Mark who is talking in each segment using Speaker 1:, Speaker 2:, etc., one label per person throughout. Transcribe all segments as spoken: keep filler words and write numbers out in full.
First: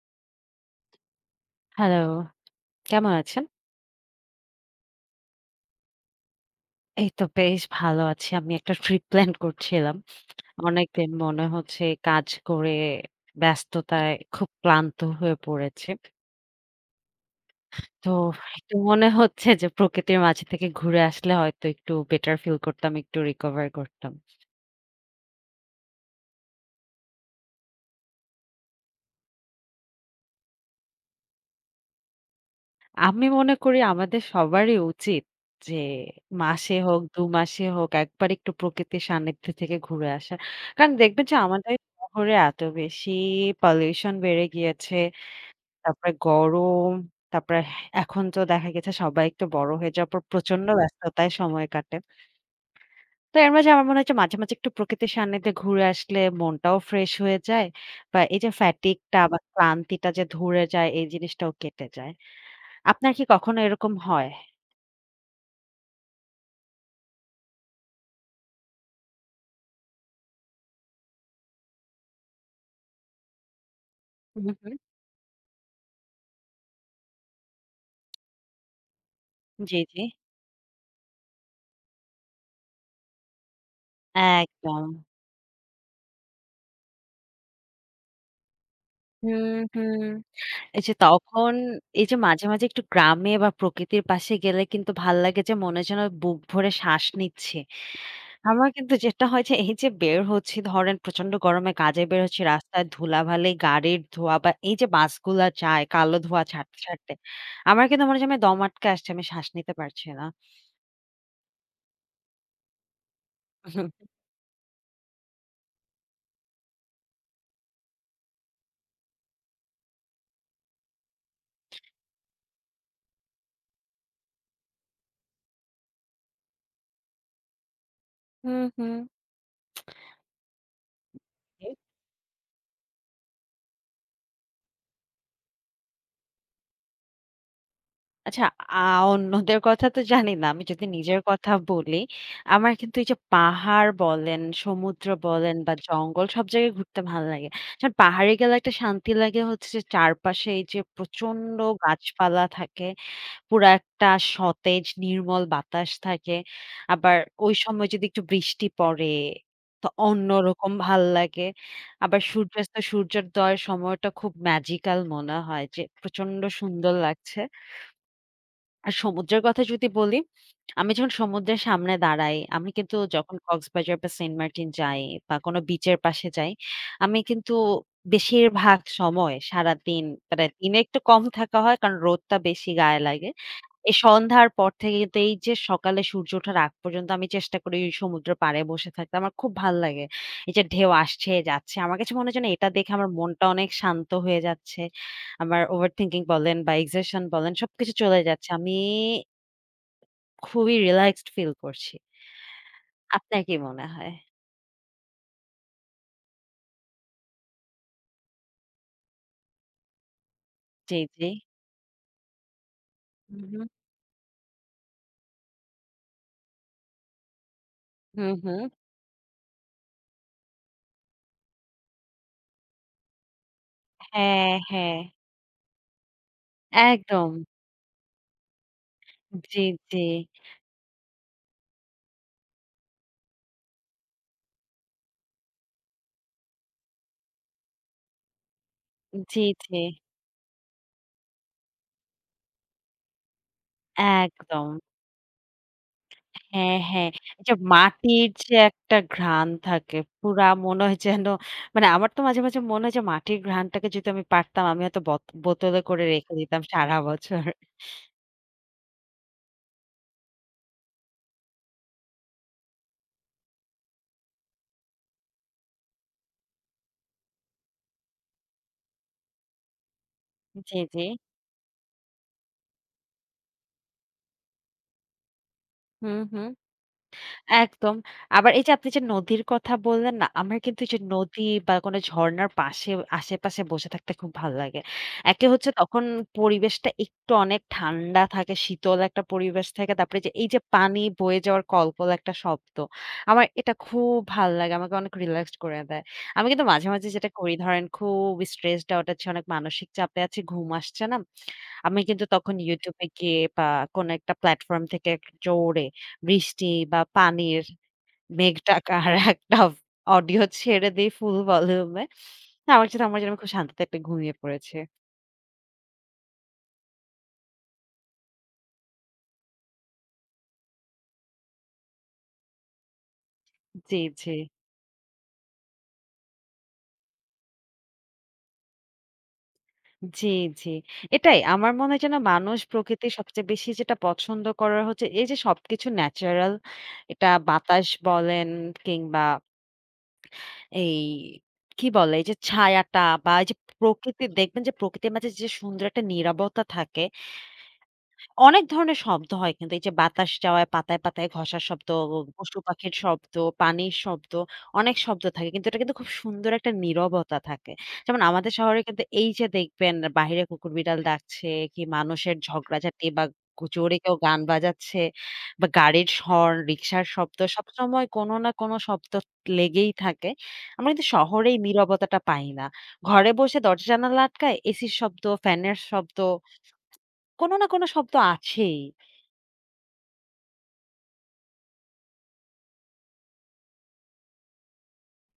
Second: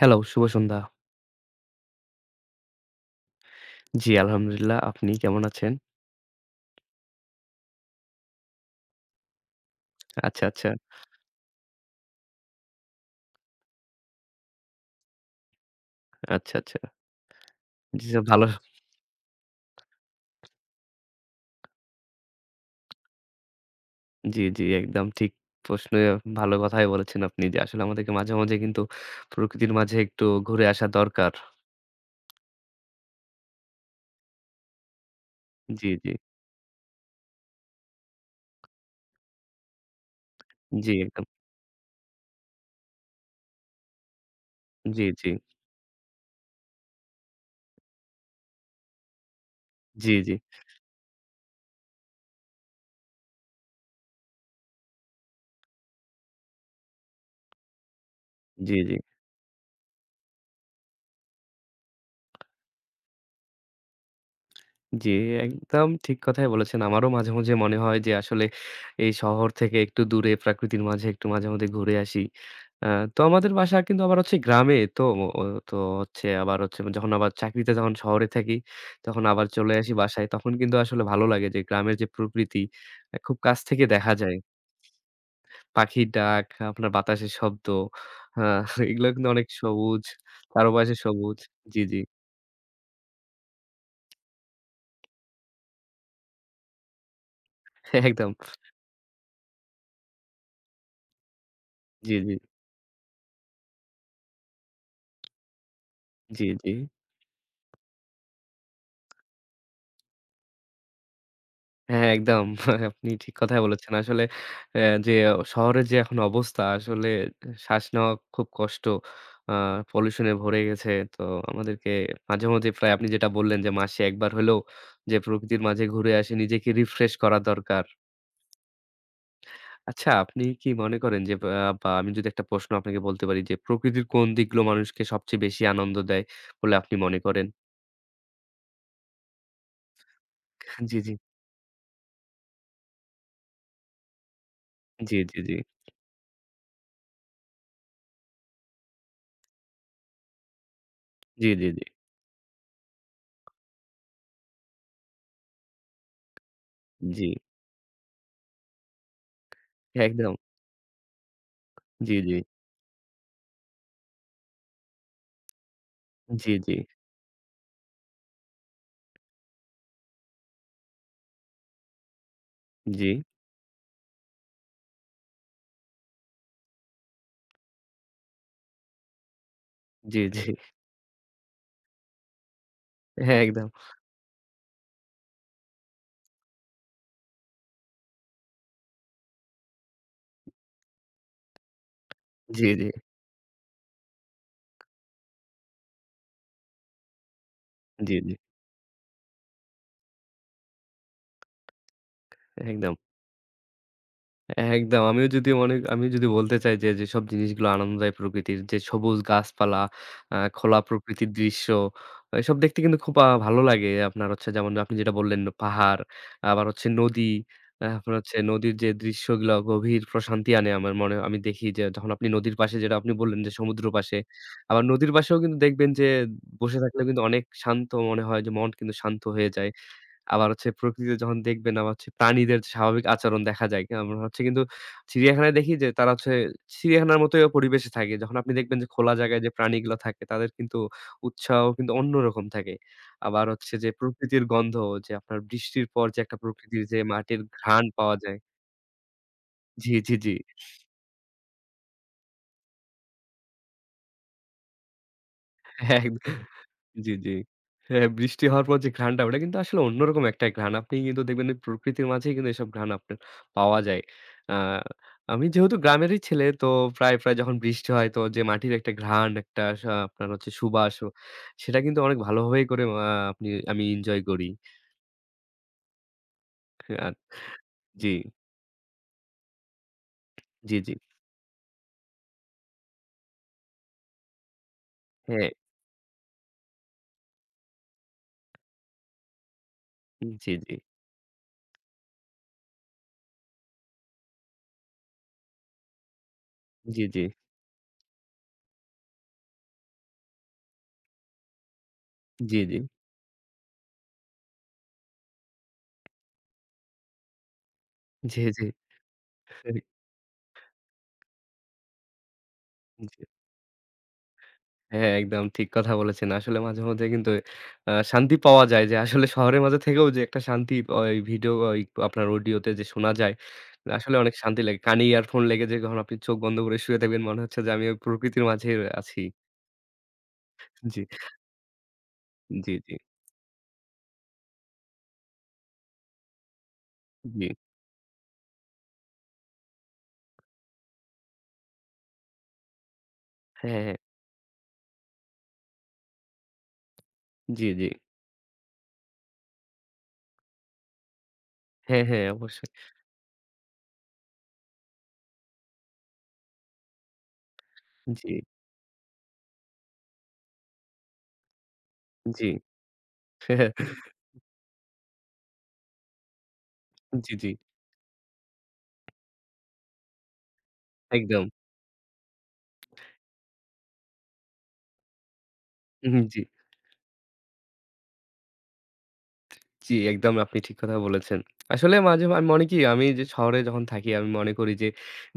Speaker 1: Hello, শুভ সন্ধ্যা।
Speaker 2: Hello, কেমন আছেন?
Speaker 1: জি, আলহামদুলিল্লাহ। আপনি কেমন আছেন?
Speaker 2: এই তো বেশ ভালো আছি। আমি একটা ট্রিপ প্ল্যান করছিলাম।
Speaker 1: আচ্ছা, আচ্ছা,
Speaker 2: অনেকদিন মনে হচ্ছে কাজ করে ব্যস্ততায় খুব ক্লান্ত হয়ে পড়েছি।
Speaker 1: আচ্ছা, আচ্ছা। জি,
Speaker 2: তো
Speaker 1: স্যার, ভালো।
Speaker 2: একটু মনে হচ্ছে যে প্রকৃতির মাঝে থেকে ঘুরে আসলে হয়তো একটু বেটার ফিল করতাম, একটু রিকভার করতাম।
Speaker 1: জি, জি, একদম ঠিক প্রশ্নে ভালো কথাই বলেছেন আপনি যে আসলে আমাদেরকে মাঝে, মাঝে কিন্তু প্রকৃতির মাঝে একটু ঘুরে আসা দরকার।
Speaker 2: আমি মনে করি আমাদের সবারই উচিত যে
Speaker 1: জি, জি,
Speaker 2: মাসে হোক, দুই মাসে হোক একবার একটু প্রকৃতির সান্নিধ্যে থেকে ঘুরে আসা।
Speaker 1: জি,
Speaker 2: কারণ
Speaker 1: একদম।
Speaker 2: দেখবেন যে আমাদের শহরে এত বেশি পলিউশন বেড়ে গিয়েছে।
Speaker 1: জি, জি,
Speaker 2: তারপরে গরম, তারপরে এখন তো দেখা গেছে সবাই একটু বড় হয়ে
Speaker 1: জি,
Speaker 2: যাওয়ার পর
Speaker 1: জি,
Speaker 2: প্রচন্ড হুম। ব্যস্ততায় সময় কাটে। তো এর মাঝে আমার মনে হয় যে মাঝে, মাঝে একটু প্রকৃতির সান্নিধ্যে ঘুরে আসলে মনটাও ফ্রেশ হয়ে যায় বা এই যে
Speaker 1: জি, জি।
Speaker 2: fatigue টা বা ক্লান্তিটা যে ধরে যায় এই জিনিসটাও কেটে যায়। আপনার কি কখনো এরকম হয়?
Speaker 1: জি, একদম ঠিক কথাই বলেছেন। আমারও মাঝে, মাঝে মনে হয় যে আসলে এই শহর থেকে একটু দূরে প্রাকৃতির মাঝে একটু মাঝে মধ্যে ঘুরে আসি। আ তো আমাদের বাসা কিন্তু আবার হচ্ছে
Speaker 2: হুম, হুম।
Speaker 1: গ্রামে। তো ও তো হচ্ছে আবার হচ্ছে যখন আবার চাকরিতে যখন শহরে থাকি, তখন আবার চলে
Speaker 2: জি,
Speaker 1: আসি
Speaker 2: জি।
Speaker 1: বাসায়। তখন কিন্তু আসলে ভালো লাগে যে গ্রামের যে প্রকৃতি আ খুব কাছ থেকে দেখা যায়।
Speaker 2: একদম।
Speaker 1: পাখির ডাক, আপনার বাতাসের শব্দ, আ এগুলো কিন্তু অনেক
Speaker 2: হুম, হুম।
Speaker 1: সবুজ,
Speaker 2: এই যে
Speaker 1: চারপাশে সবুজ।
Speaker 2: তখন
Speaker 1: জি, জি।
Speaker 2: এই যে মাঝে, মাঝে একটু গ্রামে বা প্রকৃতির পাশে গেলে কিন্তু ভাল লাগে যে মনে হয় যেন বুক ভরে শ্বাস নিচ্ছি।
Speaker 1: একদম।
Speaker 2: আমার কিন্তু যেটা হয় যে, এই যে বের হচ্ছি ধরেন প্রচন্ড গরমে কাজে
Speaker 1: জি,
Speaker 2: বের
Speaker 1: জি।
Speaker 2: হচ্ছি, রাস্তায় ধুলাবালি, গাড়ির ধোঁয়া বা এই যে বাসগুলা যায় কালো ধোঁয়া
Speaker 1: জি, জি।
Speaker 2: ছাড়তে, ছাড়তে আমার কিন্তু মনে হয় যে আমি দম আটকে আসছে, আমি শ্বাস নিতে পারছি না।
Speaker 1: হ্যাঁ, একদম। আপনি ঠিক কথাই বলেছেন। আসলে অ্যা যে শহরের যে এখন অবস্থা আসলে শ্বাস নেওয়া খুব কষ্ট। আ পলিউশন এ ভরে গেছে। তো আমাদেরকে মাঝেমধ্যে প্রায় আপনি যেটা বললেন যে মাসে এক বার হলেও যে প্রকৃতির মাঝে ঘুরে আসি নিজেকে রিফ্রেশ করা দরকার।
Speaker 2: হুম, হুম।
Speaker 1: আচ্ছা আপনি কি মনে করেন যে বা
Speaker 2: হুম।
Speaker 1: বা আমি যদি একটা প্রশ্ন আপনাকে বলতে পারি যে প্রকৃতির কোন দিকগুলো মানুষকে সবচেয়ে বেশি আনন্দ দেয় বলে আপনি মনে করেন?
Speaker 2: আচ্ছা আ অন্যদের কথা তো জানি না। আমি যদি
Speaker 1: জি, জি।
Speaker 2: নিজের কথা বলি, আমার কিন্তু এই যে পাহাড় বলেন, সমুদ্র
Speaker 1: জি, জি, জি।
Speaker 2: বলেন বা জঙ্গল সব জায়গায় ঘুরতে ভালো লাগে। কারণ পাহাড়ে গেলে একটা শান্তি লাগে হচ্ছে যে চারপাশে এই যে
Speaker 1: জি,
Speaker 2: প্রচন্ড
Speaker 1: জি, জি।
Speaker 2: গাছপালা থাকে। পুরা একটা সতেজ নির্মল বাতাস থাকে। আবার
Speaker 1: জি।
Speaker 2: ওই সময় যদি একটু বৃষ্টি পড়ে, তো
Speaker 1: একদম।
Speaker 2: অন্যরকম ভাল লাগে। আবার
Speaker 1: জি, জি।
Speaker 2: সূর্যাস্ত, সূর্যোদয়ের সময়টা খুব ম্যাজিক্যাল মনে হয় যে প্রচন্ড
Speaker 1: জি, জি।
Speaker 2: সুন্দর লাগছে। আর সমুদ্রের কথা যদি বলি, আমি যখন সমুদ্রের সামনে দাঁড়াই, আমি কিন্তু
Speaker 1: জি।
Speaker 2: যখন কক্সবাজার বা সেন্ট মার্টিন যাই বা কোনো বিচের পাশে যাই, আমি কিন্তু বেশিরভাগ সময় সারাদিন
Speaker 1: জি, জি।
Speaker 2: মানে দিনে একটু কম থাকা হয় কারণ রোদটা বেশি গায়ে লাগে।
Speaker 1: হ্যাঁ, একদম।
Speaker 2: এই সন্ধ্যার পর থেকে কিন্তু এই যে সকালে সূর্য ওঠার আগ পর্যন্ত আমি চেষ্টা করি ওই সমুদ্রের পাড়ে বসে থাকতে। আমার খুব ভাল লাগে। এই যে ঢেউ আসছে, যাচ্ছে। আমার কাছে মনে হয় যেন এটা
Speaker 1: জি, জি,
Speaker 2: দেখে আমার মনটা অনেক শান্ত হয়ে যাচ্ছে। আমার ওভারথিংকিং বলেন বা এক্সেশন বলেন সবকিছু
Speaker 1: জি,
Speaker 2: চলে
Speaker 1: জি।
Speaker 2: যাচ্ছে। আমি খুবই রিল্যাক্সড ফিল করছি।
Speaker 1: একদম,
Speaker 2: আপনার কি মনে হয়?
Speaker 1: একদম। আমিও যদি অনেক আমি যদি বলতে চাই যে যেসব জিনিসগুলো আনন্দ দেয় প্রকৃতির যে সবুজ গাছপালা, আ খোলা
Speaker 2: জি, জি।
Speaker 1: প্রকৃতির দৃশ্য এসব দেখতে কিন্তু খুব আ
Speaker 2: হুম,
Speaker 1: ভালো
Speaker 2: হুম।
Speaker 1: লাগে। আপনার হচ্ছে যেমন আপনি যেটা বললেন পাহাড়, আবার হচ্ছে নদী, আ আপনার
Speaker 2: হুম,
Speaker 1: হচ্ছে
Speaker 2: হুম।
Speaker 1: নদীর যে দৃশ্যগুলা গভীর প্রশান্তি আনে আমার মনে আমি দেখি যে যখন আপনি নদীর পাশে যেটা আপনি বললেন যে সমুদ্র পাশে।
Speaker 2: হ্যাঁ,
Speaker 1: আবার
Speaker 2: হ্যাঁ।
Speaker 1: নদীর পাশেও কিন্তু দেখবেন যে বসে থাকলেও কিন্তু
Speaker 2: একদম।
Speaker 1: অনেক শান্ত মনে হয় যে মন কিন্তু শান্ত হয়ে
Speaker 2: জি,
Speaker 1: যায়।
Speaker 2: জি।
Speaker 1: আবার হচ্ছে প্রকৃতিতে যখন দেখবেন আবার হচ্ছে প্রাণীদের স্বাভাবিক আচরণ দেখা যায়। আমরা হচ্ছে কিন্তু চিড়িয়াখানায় দেখি যে তারা হচ্ছে চিড়িয়াখানার মতোই পরিবেশে থাকে। যখন আপনি দেখবেন যে খোলা জায়গায়
Speaker 2: জি,
Speaker 1: যে
Speaker 2: জি।
Speaker 1: প্রাণীগুলো থাকে তাদের কিন্তু উৎসাহ কিন্তু অন্যরকম থাকে। আবার হচ্ছে যে প্রকৃতির
Speaker 2: একদম।
Speaker 1: গন্ধ যে আপনার বৃষ্টির পর যে একটা
Speaker 2: হ্যাঁ,
Speaker 1: প্রকৃতির যে
Speaker 2: হ্যাঁ।
Speaker 1: মাটির
Speaker 2: এই যে
Speaker 1: ঘ্রাণ পাওয়া
Speaker 2: মাটির
Speaker 1: যায়।
Speaker 2: যে একটা ঘ্রাণ
Speaker 1: জি,
Speaker 2: থাকে,
Speaker 1: জি, জি।
Speaker 2: পুরা মনে হয় যেন মানে আমার তো মাঝে, মাঝে মনে হয় যে মাটির ঘ্রাণটাকে যদি আমি পারতাম, আমি হয়তো বত বোতলে করে
Speaker 1: এক
Speaker 2: রেখে দিতাম সারা
Speaker 1: জি, জি।
Speaker 2: বছর।
Speaker 1: হ্যাঁ, বৃষ্টি হওয়ার পর যে ঘ্রাণটা ওটা কিন্তু আসলে অন্যরকম একটা ঘ্রাণ। আপনি কিন্তু দেখবেন ওই প্রকৃতির মাঝেই কিন্তু এসব ঘ্রাণ আপনার পাওয়া যায়। আ আমি যেহেতু গ্রামেরই ছেলে তো প্রায়, প্রায় যখন বৃষ্টি হয় তো যে মাটির একটা ঘ্রাণ একটা সা আপনার হচ্ছে
Speaker 2: জি,
Speaker 1: সুবাস
Speaker 2: জি।
Speaker 1: ও সেটা কিন্তু অনেক ভালোভাবেই করে আ আপনি আমি এনজয় করি।
Speaker 2: হুম, হুম।
Speaker 1: আর
Speaker 2: একদম।
Speaker 1: জি,
Speaker 2: আবার এই যে আপনি যে নদীর কথা বললেন না, আমার
Speaker 1: জি,
Speaker 2: কিন্তু এই
Speaker 1: জি।
Speaker 2: যে নদী বা কোনো ঝর্ণার পাশে আশেপাশে বসে থাকতে খুব ভালো লাগে। একে
Speaker 1: হ্যাঁ,
Speaker 2: হচ্ছে তখন পরিবেশটা একটু অনেক ঠান্ডা থাকে, শীতল একটা পরিবেশ থাকে। তারপরে যে এই
Speaker 1: জি,
Speaker 2: যে
Speaker 1: জি।
Speaker 2: পানি বয়ে যাওয়ার কলকল একটা শব্দ। আমার এটা খুব ভাল লাগে। আমাকে অনেক রিল্যাক্সড করে দেয়। আমি কিন্তু মাঝে,
Speaker 1: জি,
Speaker 2: মাঝে
Speaker 1: জি।
Speaker 2: যেটা করি ধরেন খুব স্ট্রেসড আউট আছি, অনেক মানসিক চাপে আছি, ঘুম আসছে না। আমি কিন্তু তখন
Speaker 1: জি, জি।
Speaker 2: YouTube এ গিয়ে বা কোনো একটা প্ল্যাটফর্ম থেকে জোরে বৃষ্টি বা পানির 'মেঘ
Speaker 1: জি,
Speaker 2: ডাকা' আর একটা
Speaker 1: জি।
Speaker 2: অডিও ছেড়ে দেই ফুল ভলিউমে। আমার সাথে আমার
Speaker 1: জি।
Speaker 2: যেন আমি খুব শান্তিতে একটা ঘুমিয়ে পড়েছে।
Speaker 1: হ্যাঁ, হ্যাঁ, একদম ঠিক কথা বলেছেন। আসলে মাঝে মধ্যে কিন্তু আ শান্তি পাওয়া যায় যে আসলে শহরের মাঝে থেকেও যে একটা শান্তি ওই ভিডিও ওই আপনার অডিওতে যে শোনা যায়,
Speaker 2: জি,
Speaker 1: আসলে
Speaker 2: জি।
Speaker 1: অনেক শান্তি লাগে। কানে ইয়ারফোন লেগে যে যখন আপনি চোখ বন্ধ করে শুয়ে থাকবেন মনে হচ্ছে যে আমি ওই প্রকৃতির মাঝে আছি।
Speaker 2: জি, জি।
Speaker 1: জি।
Speaker 2: এটাই আমার মনে হয় যেন মানুষ
Speaker 1: জি, জি,
Speaker 2: প্রকৃতির সবচেয়ে বেশি যেটা পছন্দ করার হচ্ছে এই যে সবকিছু ন্যাচারাল এটা
Speaker 1: জি।
Speaker 2: বাতাস বলেন কিংবা এই কি বলে? এই যে ছায়াটা বা এই যে
Speaker 1: হ্যাঁ, হ্যাঁ।
Speaker 2: প্রকৃতি দেখবেন যে প্রকৃতির মাঝে যে সুন্দর একটা নীরবতা থাকে
Speaker 1: জি, জি।
Speaker 2: অনেক ধরনের শব্দ হয় কিন্তু এই যে বাতাস যাওয়ায় পাতায়, পাতায় ঘষার শব্দ,
Speaker 1: হ্যাঁ, হ্যাঁ
Speaker 2: পশু
Speaker 1: অবশ্যই।
Speaker 2: পাখির শব্দ, পানির শব্দ, অনেক শব্দ থাকে। কিন্তু এটা কিন্তু খুব সুন্দর একটা নীরবতা থাকে। যেমন
Speaker 1: জি,
Speaker 2: আমাদের শহরে কিন্তু এই যে দেখবেন বাহিরে কুকুর বিড়াল ডাকছে কি মানুষের
Speaker 1: জি।
Speaker 2: ঝগড়াঝাটি বা গু জোরে কেউ গান বাজাচ্ছে বা গাড়ির হর্ন, রিক্শার
Speaker 1: জি,
Speaker 2: শব্দ
Speaker 1: জি।
Speaker 2: সবসময় কোনো না কোনো শব্দ লেগেই থাকে। আমরা কিন্তু
Speaker 1: একদম।
Speaker 2: শহরে এই নীরবতাটা পাই না। ঘরে বসে দরজা জানালা আটকায় এসির শব্দ, ফ্যানের
Speaker 1: উহু,
Speaker 2: শব্দ,
Speaker 1: জি।
Speaker 2: কোনো না কোনো শব্দ আছেই।
Speaker 1: জি, একদম আপনি ঠিক কথা বলেছেন। আসলে মাঝে মা- আমি মনে কি আমি যে শহরে যখন থাকি আমি মনে করি যে,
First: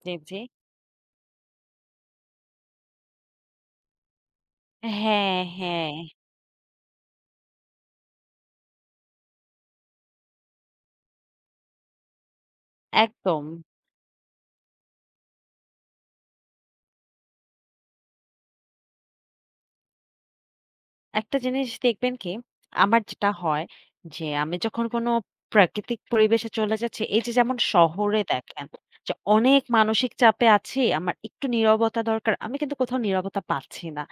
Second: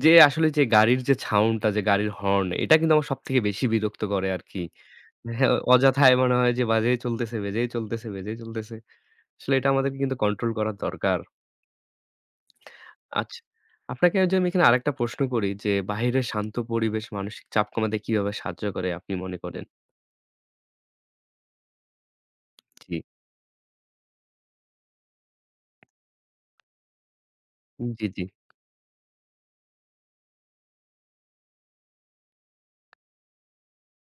Speaker 1: যে
Speaker 2: জি, জি।
Speaker 1: আসলে যে গাড়ির যে সাউন্ডটা যে গাড়ির হর্ন এটা কিন্তু আমার সবথেকে বেশি বিরক্ত করে আরকি।
Speaker 2: হ্যাঁ,
Speaker 1: হ্যাঁ,
Speaker 2: হ্যাঁ,
Speaker 1: অযথায় মনে হয় যে বাজেই চলতেছে, বেজেই চলতেছে, বেজেই চলতেছে। আসলে এটা আমাদেরকে কিন্তু কন্ট্রোল করা দরকার। আচ্ছা,
Speaker 2: একদম।
Speaker 1: আপনাকে যদি আমি এখানে আরেকটা প্রশ্ন করি যে বাহিরের শান্ত পরিবেশ মানসিক চাপ কমাতে কিভাবে সাহায্য করে আপনি মনে করেন?
Speaker 2: একটা জিনিস দেখবেন কি,
Speaker 1: জি,
Speaker 2: আমার যেটা হয় যে আমি যখন কোনো প্রাকৃতিক পরিবেশে চলে যাচ্ছি, এই যে যেমন
Speaker 1: জি, জি,
Speaker 2: শহরে দেখেন যে অনেক মানসিক চাপে আছি, আমার একটু নীরবতা দরকার। আমি কিন্তু কোথাও নীরবতা পাচ্ছি না।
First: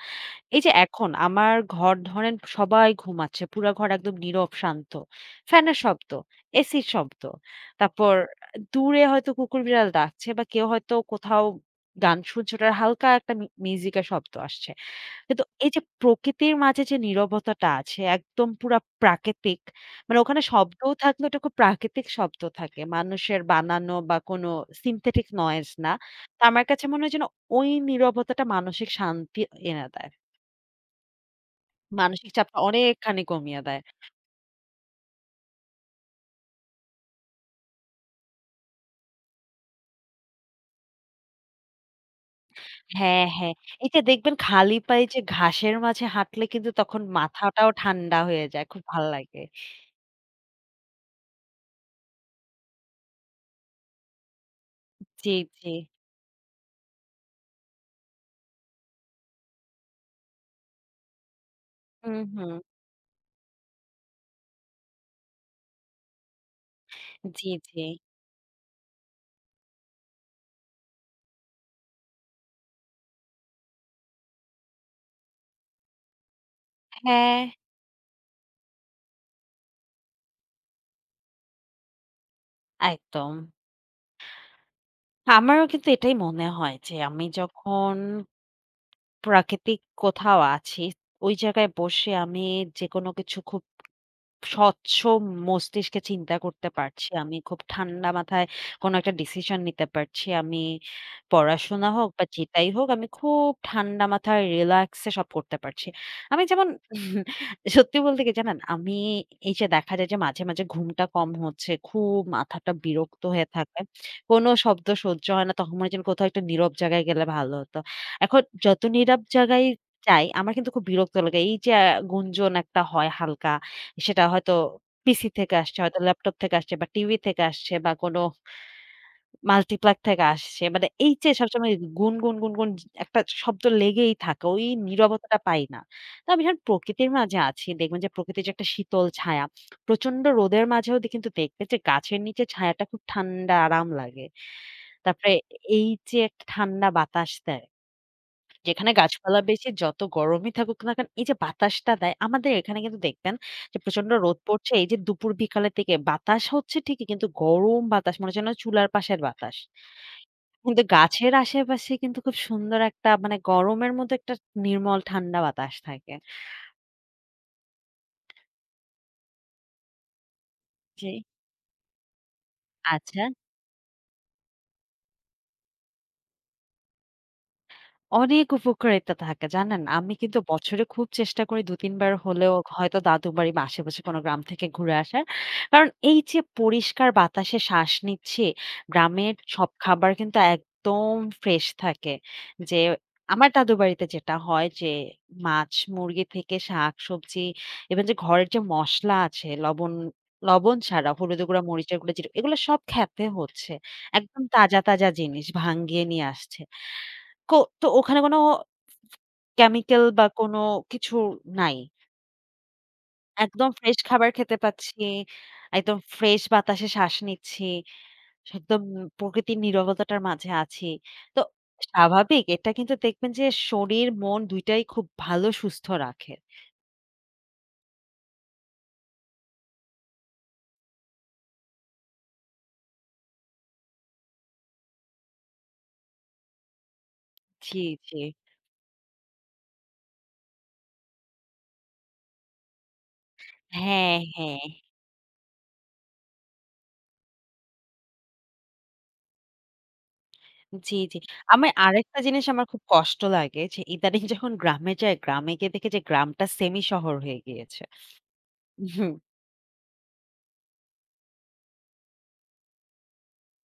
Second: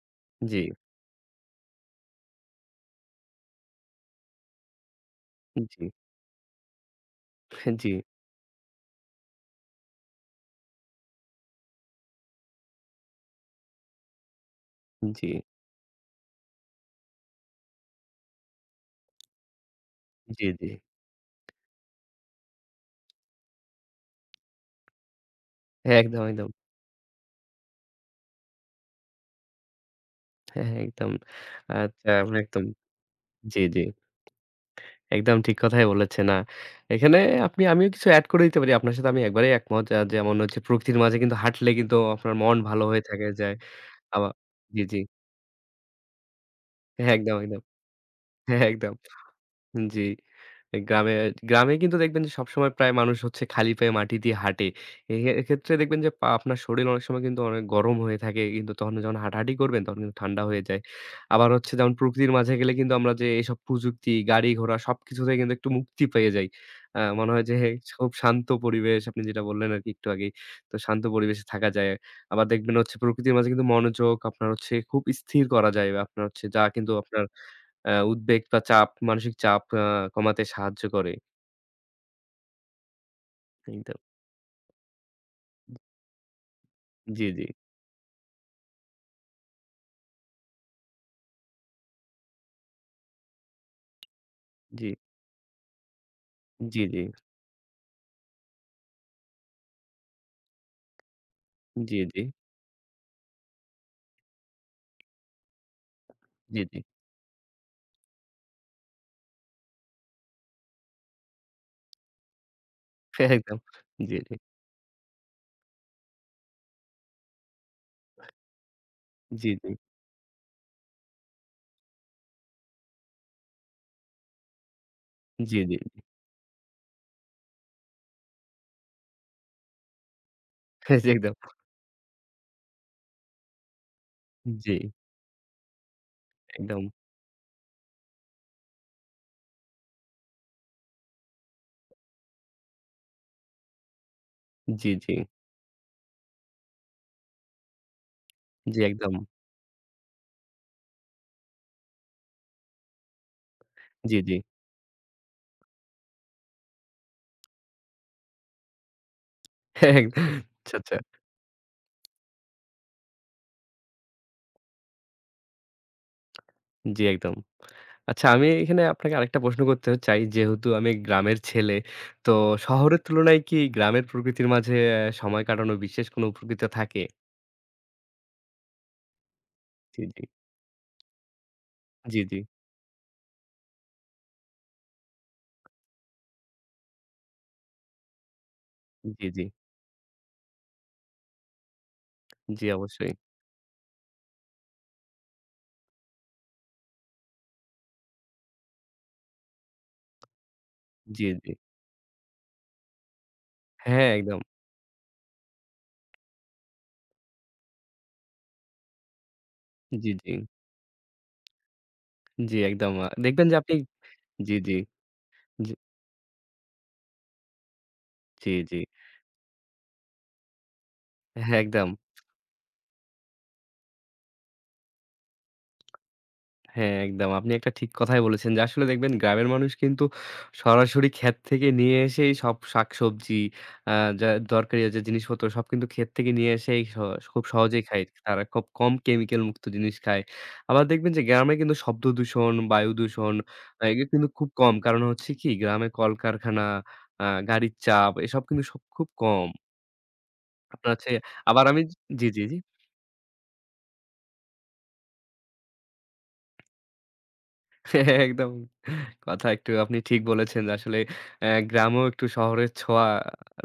Speaker 1: জি,
Speaker 2: এই
Speaker 1: জি,
Speaker 2: যে এখন আমার ঘর ধরেন সবাই ঘুমাচ্ছে। পুরা ঘর একদম নীরব শান্ত। ফ্যানের
Speaker 1: জি,
Speaker 2: শব্দ, এসির শব্দ।
Speaker 1: জি,
Speaker 2: তারপর দূরে হয়তো কুকুর বিড়াল ডাকছে বা কেউ হয়তো কোথাও গান শুনছে ওটার হালকা একটা মি মিউজিকের শব্দ আসছে। কিন্তু এই যে প্রকৃতির মাঝে যে নীরবতাটা আছে একদম পুরা প্রাকৃতিক মানে ওখানে
Speaker 1: জি, জি।
Speaker 2: শব্দও থাকলে ওটা খুব প্রাকৃতিক শব্দ থাকে। মানুষের বানানো বা কোনো synthetic noise না।
Speaker 1: হ্যাঁ, একদম,
Speaker 2: তো
Speaker 1: একদম।
Speaker 2: আমার কাছে মনে হয় যেন ওই নীরবতাটা মানসিক শান্তি এনে দেয়।
Speaker 1: হ্যাঁ, হ্যাঁ, একদম। আচ্ছা,
Speaker 2: মানসিক
Speaker 1: মানে
Speaker 2: চাপটা
Speaker 1: একদম।
Speaker 2: অনেকখানি
Speaker 1: জি,
Speaker 2: কমিয়ে
Speaker 1: জি।
Speaker 2: দেয়।
Speaker 1: একদম ঠিক কথাই বলেছেন। আ এখানে আপনি আমিও কিছু এড করে দিতে পারি। আপনার সাথে আমি একবারেই একমত। আ যেমন হচ্ছে প্রকৃতির মাঝে কিন্তু হাঁটলে কিন্তু আপনার মন ভালো হয়ে
Speaker 2: হ্যাঁ,
Speaker 1: থাকে যায়।
Speaker 2: হ্যাঁ। এই যে
Speaker 1: আবা
Speaker 2: দেখবেন খালি
Speaker 1: জি, জি।
Speaker 2: পায়ে যে ঘাসের মাঝে হাঁটলে কিন্তু তখন
Speaker 1: হ্যাঁ, একদম, একদম।
Speaker 2: মাথাটাও ঠান্ডা হয়ে
Speaker 1: হ্যাঁ,
Speaker 2: যায়। খুব
Speaker 1: একদম।
Speaker 2: ভাল লাগে।
Speaker 1: জি। এ গ্রামে গ্রামে কিন্তু দেখবেন যে সবসময় প্রায় মানুষ হচ্ছে খালি পায়ে মাটি দিয়ে হাঁটে। এ
Speaker 2: জি, জি।
Speaker 1: এক্ষেত্রে দেখবেন যে পা আপনার শরীর অনেক সময় কিন্তু অনেক গরম হয়ে থাকে। কিন্তু তখন যখন হাঁটাহাঁটি করবেন তখন কিন্তু ঠান্ডা হয়ে যায়। আবার হচ্ছে যেমন
Speaker 2: হুম,
Speaker 1: প্রকৃতির
Speaker 2: হুম।
Speaker 1: মাঝে গেলে কিন্তু আমরা যে এসব প্রযুক্তি, গাড়ি-ঘোড়া সবকিছু থেকে কিন্তু একটু মুক্তি পেয়ে যাই। আ মনে হয়
Speaker 2: জি,
Speaker 1: যে
Speaker 2: জি।
Speaker 1: খুব শান্ত পরিবেশ আপনি যেটা বললেন আরকি একটু আগেই। তো শান্ত পরিবেশে থাকা যায়। আবার দেখবেন হচ্ছে প্রকৃতির মাঝে কিন্তু মনোযোগ আপনার হচ্ছে খুব স্থির করা যায়। বা আপনার হচ্ছে যা কিন্তু আপনার
Speaker 2: হ্যাঁ,
Speaker 1: অ্যা উদ্বেগ বা চাপ, মানসিক চাপ আ কমাতে সাহায্য করে।
Speaker 2: একদম।
Speaker 1: একদম।
Speaker 2: আমারও কিন্তু এটাই মনে হয় যে
Speaker 1: জি,
Speaker 2: আমি
Speaker 1: জি,
Speaker 2: যখন প্রাকৃতিক কোথাও আছি, ওই জায়গায় বসে আমি যেকোনো কিছু খুব
Speaker 1: জি,
Speaker 2: স্বচ্ছ মস্তিষ্কে চিন্তা করতে
Speaker 1: জি, জি,
Speaker 2: পারছি। আমি খুব ঠান্ডা মাথায় কোনো একটা ডিসিশন নিতে পারছি। আমি পড়াশোনা
Speaker 1: জি,
Speaker 2: হোক
Speaker 1: জি,
Speaker 2: বা যেটাই হোক আমি খুব ঠান্ডা মাথায় রিল্যাক্সে সব করতে পারছি। আমি
Speaker 1: জি,
Speaker 2: যেমন
Speaker 1: জি।
Speaker 2: সত্যি বলতে কি জানেন? আমি এই যে দেখা যায় যে মাঝে, মাঝে ঘুমটা কম হচ্ছে, খুব মাথাটা বিরক্ত হয়ে
Speaker 1: একদম।
Speaker 2: থাকে।
Speaker 1: জি, জি,
Speaker 2: কোনো শব্দ সহ্য হয় না। তখন মনে হয় যেন কোথাও একটা নীরব জায়গায় গেলে ভালো হতো। এখন যত নীরব
Speaker 1: জি,
Speaker 2: জায়গায়
Speaker 1: জি,
Speaker 2: যাই আমার কিন্তু খুব বিরক্ত লাগে। এই যে আহ, গুঞ্জন একটা হয় হালকা সেটা হয়তো পিসি থেকে
Speaker 1: জি, জি।
Speaker 2: আসছে, হয়তো ল্যাপটপ থেকে আসছে বা টিভি থেকে আসছে বা কোনো multiplex থেকে আসছে। মানে
Speaker 1: জি,
Speaker 2: এই যে
Speaker 1: একদম।
Speaker 2: সবসময় গুন, গুন, গুন, গুন জ একটা শব্দ লেগেই থাকে। ওই
Speaker 1: জি,
Speaker 2: নীরবতাটা পাই না। তো আমি যখন
Speaker 1: একদম।
Speaker 2: প্রকৃতির মাঝে আছি দেখবেন যে প্রকৃতির যে একটা শীতল ছায়া, প্রচন্ড রোদের মাঝেও দে কিন্তু দেখবেন যে গাছের নিচে ছায়াটা খুব ঠান্ডা আরাম লাগে।
Speaker 1: জি, জি,
Speaker 2: তারপরে এই যে একটা ঠান্ডা বাতাস দেয়
Speaker 1: জি,
Speaker 2: যেখানে
Speaker 1: একদম।
Speaker 2: গাছপালা বেশি যত গরমই থাকুক না কেন, এই যে বাতাসটা দেয় আমাদের এখানে কিন্তু দেখবেন যে প্রচন্ড
Speaker 1: জি, জি।
Speaker 2: রোদ পড়ছে এই যে দুপুর বিকালের দিকে বাতাস হচ্ছে ঠিকই কিন্তু গরম বাতাস মনে হচ্ছে যেন চুলার পাশের বাতাস।
Speaker 1: একদম। আচ্ছা,
Speaker 2: কিন্তু
Speaker 1: আচ্ছা।
Speaker 2: গাছের আশেপাশে কিন্তু খুব সুন্দর একটা মানে গরমের মধ্যে একটা নির্মল ঠান্ডা বাতাস থাকে।
Speaker 1: জি, একদম। আচ্ছা আমি এখানে আপনাকে আরেকটা প্রশ্ন করতে চাই। যেহেতু আমি
Speaker 2: জি।
Speaker 1: গ্রামের ছেলে, তো শহরের
Speaker 2: আচ্ছা।
Speaker 1: তুলনায় কি গ্রামের প্রকৃতির মাঝে অ্যা সময় কাটানোর বিশেষ কোনো উপকৃত থাকে?
Speaker 2: অনেক উপকারিতা থাকে জানেন?
Speaker 1: জি,
Speaker 2: আমি
Speaker 1: জি,
Speaker 2: কিন্তু বছরে খুব চেষ্টা করি দুই তিন বার
Speaker 1: জি, জি,
Speaker 2: হলেও হয়তো দাদুর বাড়ি বা আশেপাশে কোনো গ্রাম থেকে ঘুরে আসার। কারণ এই যে পরিষ্কার বাতাসে শ্বাস নিচ্ছি,
Speaker 1: জি,
Speaker 2: গ্রামের
Speaker 1: জি,
Speaker 2: সব খাবার কিন্তু একদম ফ্রেশ থাকে।
Speaker 1: জি
Speaker 2: যে
Speaker 1: অবশ্যই।
Speaker 2: আমার দাদুর বাড়িতে যেটা হয় যে মাছ, মুরগি থেকে শাক-সবজি ইভেন যে ঘরের যে মসলা আছে লবণ লবণ ছাড়া
Speaker 1: জি,
Speaker 2: হলুদের
Speaker 1: জি।
Speaker 2: গুঁড়া, মরিচের গুঁড়া, জিরে এগুলো সব খেতে হচ্ছে।
Speaker 1: হ্যাঁ, একদম।
Speaker 2: একদম তাজা, তাজা জিনিস ভাঙ্গিয়ে নিয়ে আসছে। কো তো ওখানে কোনো কেমিক্যাল
Speaker 1: জি,
Speaker 2: বা
Speaker 1: জি।
Speaker 2: কোনো কিছু নাই।
Speaker 1: জি, একদম। আ দেখবেন যে
Speaker 2: একদম
Speaker 1: আপনি
Speaker 2: ফ্রেশ খাবার
Speaker 1: জি,
Speaker 2: খেতে
Speaker 1: জি।
Speaker 2: পাচ্ছি।
Speaker 1: জি,
Speaker 2: একদম ফ্রেশ বাতাসে শ্বাস নিচ্ছি।
Speaker 1: জি, জি।
Speaker 2: একদম প্রকৃতির নীরবতাটার মাঝে আছি। তো
Speaker 1: হ্যাঁ, একদম।
Speaker 2: স্বাভাবিক এটা কিন্তু দেখবেন যে শরীর, মন দুই টাই খুব ভালো সুস্থ রাখে।
Speaker 1: হ্যাঁ, একদম। আপনি একটা ঠিক কথাই বলেছেন যে আসলে দেখবেন গ্রামের মানুষ কিন্তু সরাসরি ক্ষেত থেকে নিয়ে এসেই সব শাকসবজি আ যা দরকারি যে জিনিসপত্র সব কিন্তু ক্ষেত থেকে নিয়ে এসেই স খুব
Speaker 2: জি,
Speaker 1: সহজেই খায়।
Speaker 2: জি।
Speaker 1: তারা খুব কম কেমিক্যাল মুক্ত জিনিস খায়। আবার দেখবেন যে গ্রামে কিন্তু শব্দ দূষণ, বায়ু দূষণ আ এগুলো
Speaker 2: হ্যাঁ,
Speaker 1: কিন্তু খুব
Speaker 2: হ্যাঁ।
Speaker 1: কম। কারণ হচ্ছে কি গ্রামে কলকারখানা, আ গাড়ির চাপ এসব কিন্তু সব খুব কম। আপনার
Speaker 2: জি,
Speaker 1: হচ্ছে
Speaker 2: জি।
Speaker 1: আবার
Speaker 2: আমার
Speaker 1: আমি
Speaker 2: আরেকটা
Speaker 1: জি, জি,
Speaker 2: জিনিস
Speaker 1: জি।
Speaker 2: আমার খুব কষ্ট লাগে যে ইদানিং যখন গ্রামে যাই, গ্রামে গিয়ে দেখি যে গ্রামটা সেমি শহর হয়ে গিয়েছে।
Speaker 1: একদম
Speaker 2: হুম।
Speaker 1: কথা একটু আপনি ঠিক বলেছেন যে আসলে অ্যা গ্রামেও একটু শহরের ছোঁয়া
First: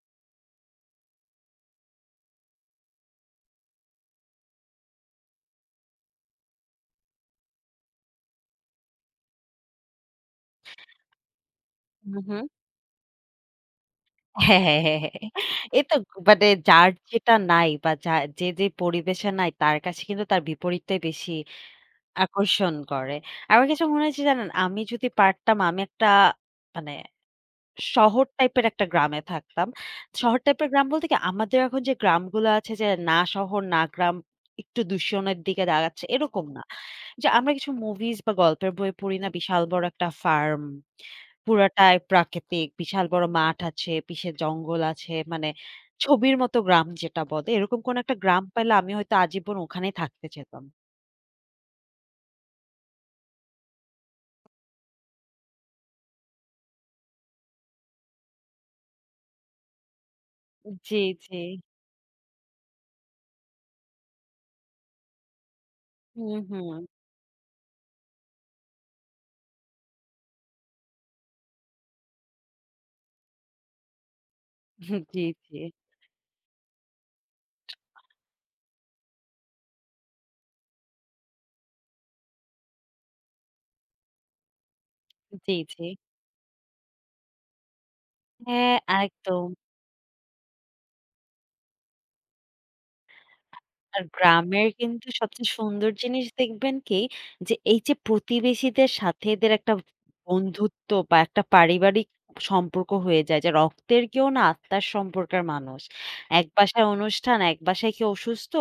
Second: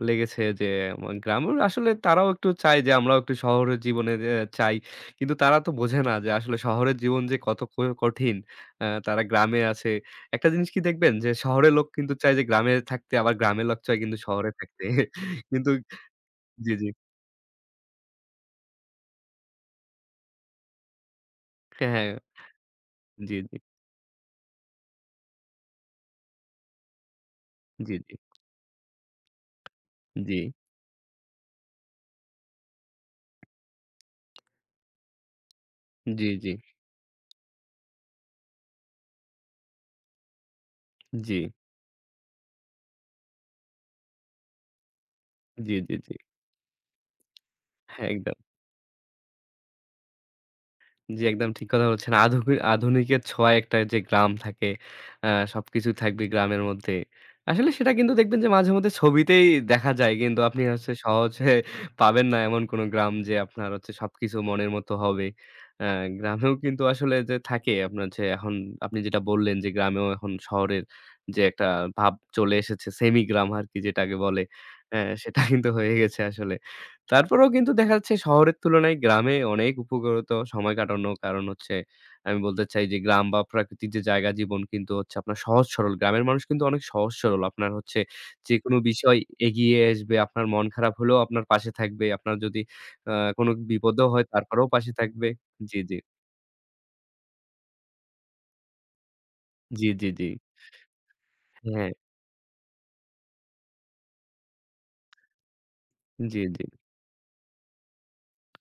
Speaker 1: লেগেছে যে আমার গ্রামের আসলে তারাও একটু চায় যে আমরাও একটু শহরের জীবনে যে চাই। কিন্তু তারা তো বোঝে না যে আসলে শহরের জীবন যে কত ক কঠিন। অ্যা তারা গ্রামে আছে। একটা জিনিস কি দেখবেন যে শহরের লোক কিন্তু
Speaker 2: হু,
Speaker 1: চায়
Speaker 2: হু।
Speaker 1: যে গ্রামে থাকতে আবার গ্রামের লোক চায় কিন্তু শহরে
Speaker 2: হ্যাঁ, হ্যাঁ,
Speaker 1: থাকতে।
Speaker 2: হ্যাঁ, হ্যাঁ।
Speaker 1: কিন্তু
Speaker 2: এই তো মানে
Speaker 1: জি, জি।
Speaker 2: যার যেটা নাই বা যা যে, যে পরিবেশে নাই তার কাছে কিন্তু তার বিপরীতটাই বেশি
Speaker 1: হ্যাঁ,
Speaker 2: আকর্ষণ করে।
Speaker 1: জি, জি,
Speaker 2: আমার কাছে মনে হয়েছে জানেন আমি যদি পারতাম আমি একটা মানে
Speaker 1: জি, জি,
Speaker 2: শহর টাইপের একটা গ্রামে থাকতাম।
Speaker 1: জি,
Speaker 2: শহর টাইপের গ্রাম বলতে কি আমাদের এখন যে গ্রামগুলো আছে যে না শহর না গ্রাম একটু দূষণের দিকে দাঁড়াচ্ছে
Speaker 1: জি,
Speaker 2: এরকম
Speaker 1: জি,
Speaker 2: না। যে আমরা কিছু মুভিজ বা গল্পের বই পড়ি না বিশাল বড় একটা ফার্ম,
Speaker 1: জি,
Speaker 2: পুরাটাই প্রাকৃতিক, বিশাল বড় মাঠ আছে, পিছে জঙ্গল আছে মানে
Speaker 1: জি, জি, জি।
Speaker 2: ছবির মতো গ্রাম যেটা বলে এরকম কোন
Speaker 1: হ্যাঁ,
Speaker 2: একটা
Speaker 1: একদম।
Speaker 2: গ্রাম পেলে আমি হয়তো আজীবন ওখানেই থাকতে চেতাম।
Speaker 1: জি, একদম ঠিক কথা বলেছেন। আধুকি আধুনিকের ছোঁয়ায় একটা যে গ্রাম থাকে, আ সবকিছু থাকবে গ্রামের মধ্যে। আসলে সেটা কিন্তু দেখবেন যে মাঝেমধ্যে ছবিতেই দেখা যায়। কিন্তু আপনি হচ্ছে
Speaker 2: জি, জি।
Speaker 1: সহজে পাবেন না এমন কোনো গ্রাম যে আপনার হচ্ছে সবকিছু মনের মতো হবে। আ
Speaker 2: হুম,
Speaker 1: গ্রামেও
Speaker 2: হুম।
Speaker 1: কিন্তু আসলে যে থাকে আপনার যে এখন আপনি যেটা বললেন যে গ্রামেও এখন শহরের যে একটা ভাব চলে এসেছে সেমি গ্রাম আরকি যেটাকে বলে। অ্যা
Speaker 2: জি,
Speaker 1: সেটা
Speaker 2: জি।
Speaker 1: কিন্তু হয়ে গেছে আসলে। তারপরেও কিন্তু দেখা যাচ্ছে শহরের তুলনায় গ্রামে অনেক উপকূলত সময় কাটানো। কারণ হচ্ছে আমি বলতে চাই যে গ্রাম বা প্রাকৃতিক যে জায়গা জীবন কিন্তু হচ্ছে আপনার
Speaker 2: জি,
Speaker 1: সহজ
Speaker 2: জি।
Speaker 1: সরল। গ্রামের মানুষ কিন্তু অনেক সহজ সরল। আপনার হচ্ছে
Speaker 2: হ্যাঁ,
Speaker 1: যেকোনো বিষয়
Speaker 2: একদম।
Speaker 1: এগিয়ে আসবে। আপনার মন খারাপ হলেও আপনার পাশে থাকবে। আপনার যদি আ কোনো
Speaker 2: আর
Speaker 1: বিপদও হয় তারপরেও
Speaker 2: গ্রামের
Speaker 1: পাশে
Speaker 2: কিন্তু
Speaker 1: থাকবে।
Speaker 2: সবচেয়ে
Speaker 1: জি,
Speaker 2: সুন্দর
Speaker 1: জি।
Speaker 2: জিনিস দেখবেন কি, যে এই যে প্রতিবেশীদের সাথে এদের একটা
Speaker 1: জি, জি, জি।
Speaker 2: বন্ধুত্ব বা একটা
Speaker 1: হ্যাঁ,
Speaker 2: পারিবারিক সম্পর্ক হয়ে যায় যে রক্তের কেউ না আত্মার সম্পর্কের মানুষ।
Speaker 1: জি,
Speaker 2: এক
Speaker 1: জি।
Speaker 2: বাসায় অনুষ্ঠান, এক বাসায় কেউ অসুস্থ,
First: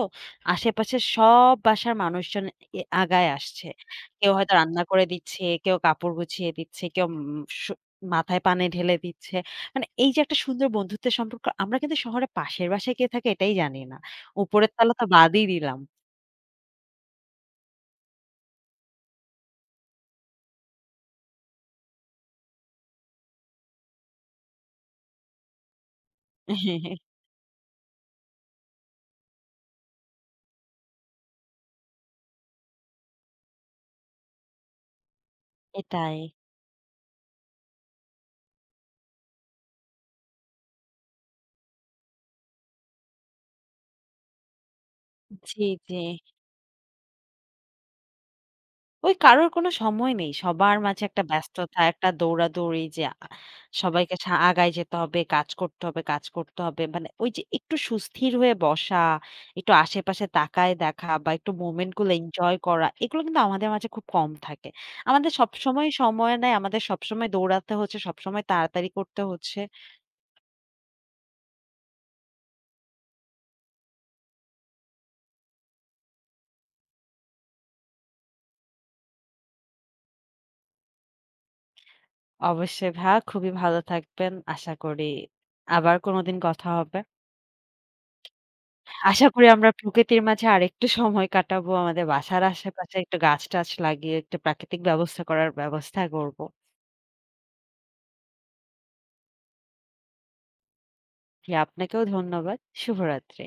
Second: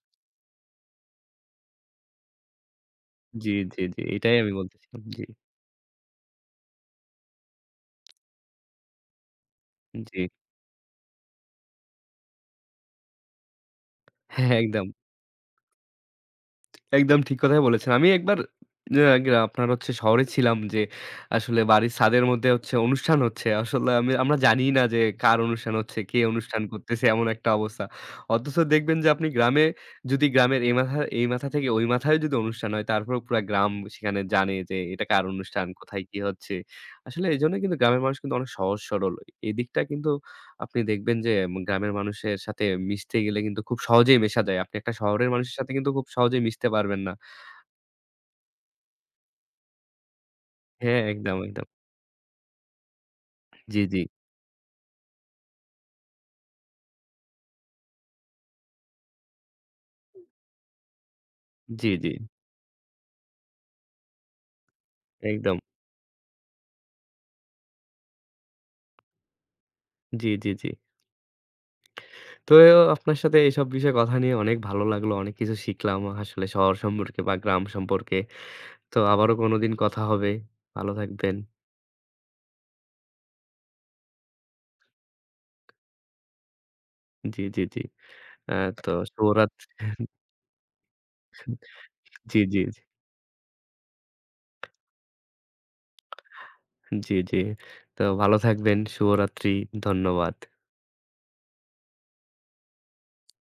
Speaker 2: আশেপাশের সব বাসার মানুষজন এ আগায়
Speaker 1: জি,
Speaker 2: আসছে।
Speaker 1: জি, জি।
Speaker 2: কেউ
Speaker 1: এটাই আমি
Speaker 2: হয়তো রান্না
Speaker 1: বলতেছিলাম।
Speaker 2: করে
Speaker 1: জি,
Speaker 2: দিচ্ছে, কেউ কাপড় গুছিয়ে দিচ্ছে, কেউ উম সু মাথায় পানি ঢেলে দিচ্ছে। মানে এই
Speaker 1: জি।
Speaker 2: যে একটা সুন্দর বন্ধুত্বের সম্পর্ক আমরা কিন্তু শহরে পাশের বাসায় কে থাকে এটাই জানি না।
Speaker 1: হ্যাঁ,
Speaker 2: উপরের
Speaker 1: একদম।
Speaker 2: তালা তো বাদই দিলাম।
Speaker 1: একদম ঠিক কথাই বলেছেন। আমি একবার যে আগে আপনার হচ্ছে শহরে ছিলাম যে আসলে বাড়ির ছাদের মধ্যে হচ্ছে অনুষ্ঠান হচ্ছে। আসলে আমি আমরা জানিই না যে কার অনুষ্ঠান হচ্ছে, কে অনুষ্ঠান করতেছে এমন একটা অবস্থা। অথচ দেখবেন যে আপনি গ্রামে যদি গ্রামের এই মাথা এই মাথা থেকে ওই মাথায় যদি অনুষ্ঠান হয় তারপরেও পুরা গ্রাম সেখানে জানে যে এটা কার অনুষ্ঠান, কোথায়
Speaker 2: এটাই।
Speaker 1: কি হচ্ছে। আসলে এজন্য কিন্তু গ্রামের মানুষ কিন্তু অনেক সহজ সরল। এদিকটা কিন্তু আপনি দেখবেন যে ম গ্রামের মানুষের সাথে মিশতে গেলে কিন্তু খুব সহজেই মেশা যায়। আপনি একটা শহরের মানুষের
Speaker 2: জি,
Speaker 1: সাথে কিন্তু
Speaker 2: জি।
Speaker 1: খুব সহজেই মিশতে পারবেন না।
Speaker 2: ওই কারোর কোনো সময় নেই। সবার
Speaker 1: হ্যাঁ,
Speaker 2: মাঝে একটা
Speaker 1: একদম, একদম।
Speaker 2: ব্যস্ততা, একটা দৌড়াদৌড়ি যে আ
Speaker 1: জি, জি,
Speaker 2: সবাইকে সা আগায় যেতে হবে, কাজ করতে হবে, কাজ করতে হবে। মানে ওই যে একটু সুস্থির হয়ে বসা, একটু আশেপাশে তাকায় দেখা বা একটু
Speaker 1: জি,
Speaker 2: মোমেন্ট
Speaker 1: জি,
Speaker 2: গুলো এনজয় করা, এগুলো কিন্তু আমাদের মাঝে খুব কম থাকে। আমাদের
Speaker 1: একদম।
Speaker 2: সবসময় সময় নাই, আমাদের সবসময় দৌড়াতে হচ্ছে, সবসময় তাড়াতাড়ি করতে হচ্ছে।
Speaker 1: জি, জি, জি। তো আপনার সাথে এইসব বিষয়ে কথা নিয়ে অনেক ভালো লাগলো। অনেক কিছু শিখলাম আসলে শহর সম্পর্কে বা গ্রাম সম্পর্কে। তো আবারও কোনোদিন কথা হবে। ভালো থাকবেন।
Speaker 2: অবশ্যই ভাইয়া খুবই ভালো থাকবেন। আশা করি আবার কোনদিন কথা হবে।
Speaker 1: জি, জি, জি। আ তো
Speaker 2: আশা করি আমরা
Speaker 1: শুভরাত্রি
Speaker 2: প্রকৃতির মাঝে আরেকটু সময় কাটাবো। আমাদের
Speaker 1: জি,
Speaker 2: বাসার
Speaker 1: জি,
Speaker 2: আশেপাশে একটু গাছ-টাছ লাগিয়ে একটু প্রাকৃতিক ব্যবস্থা করার ব্যবস্থা করব।
Speaker 1: জি, জি। তো ভালো থাকবেন। শুভরাত্রি। ধন্যবাদ।
Speaker 2: জি, আপনাকেও ধন্যবাদ। শুভরাত্রি।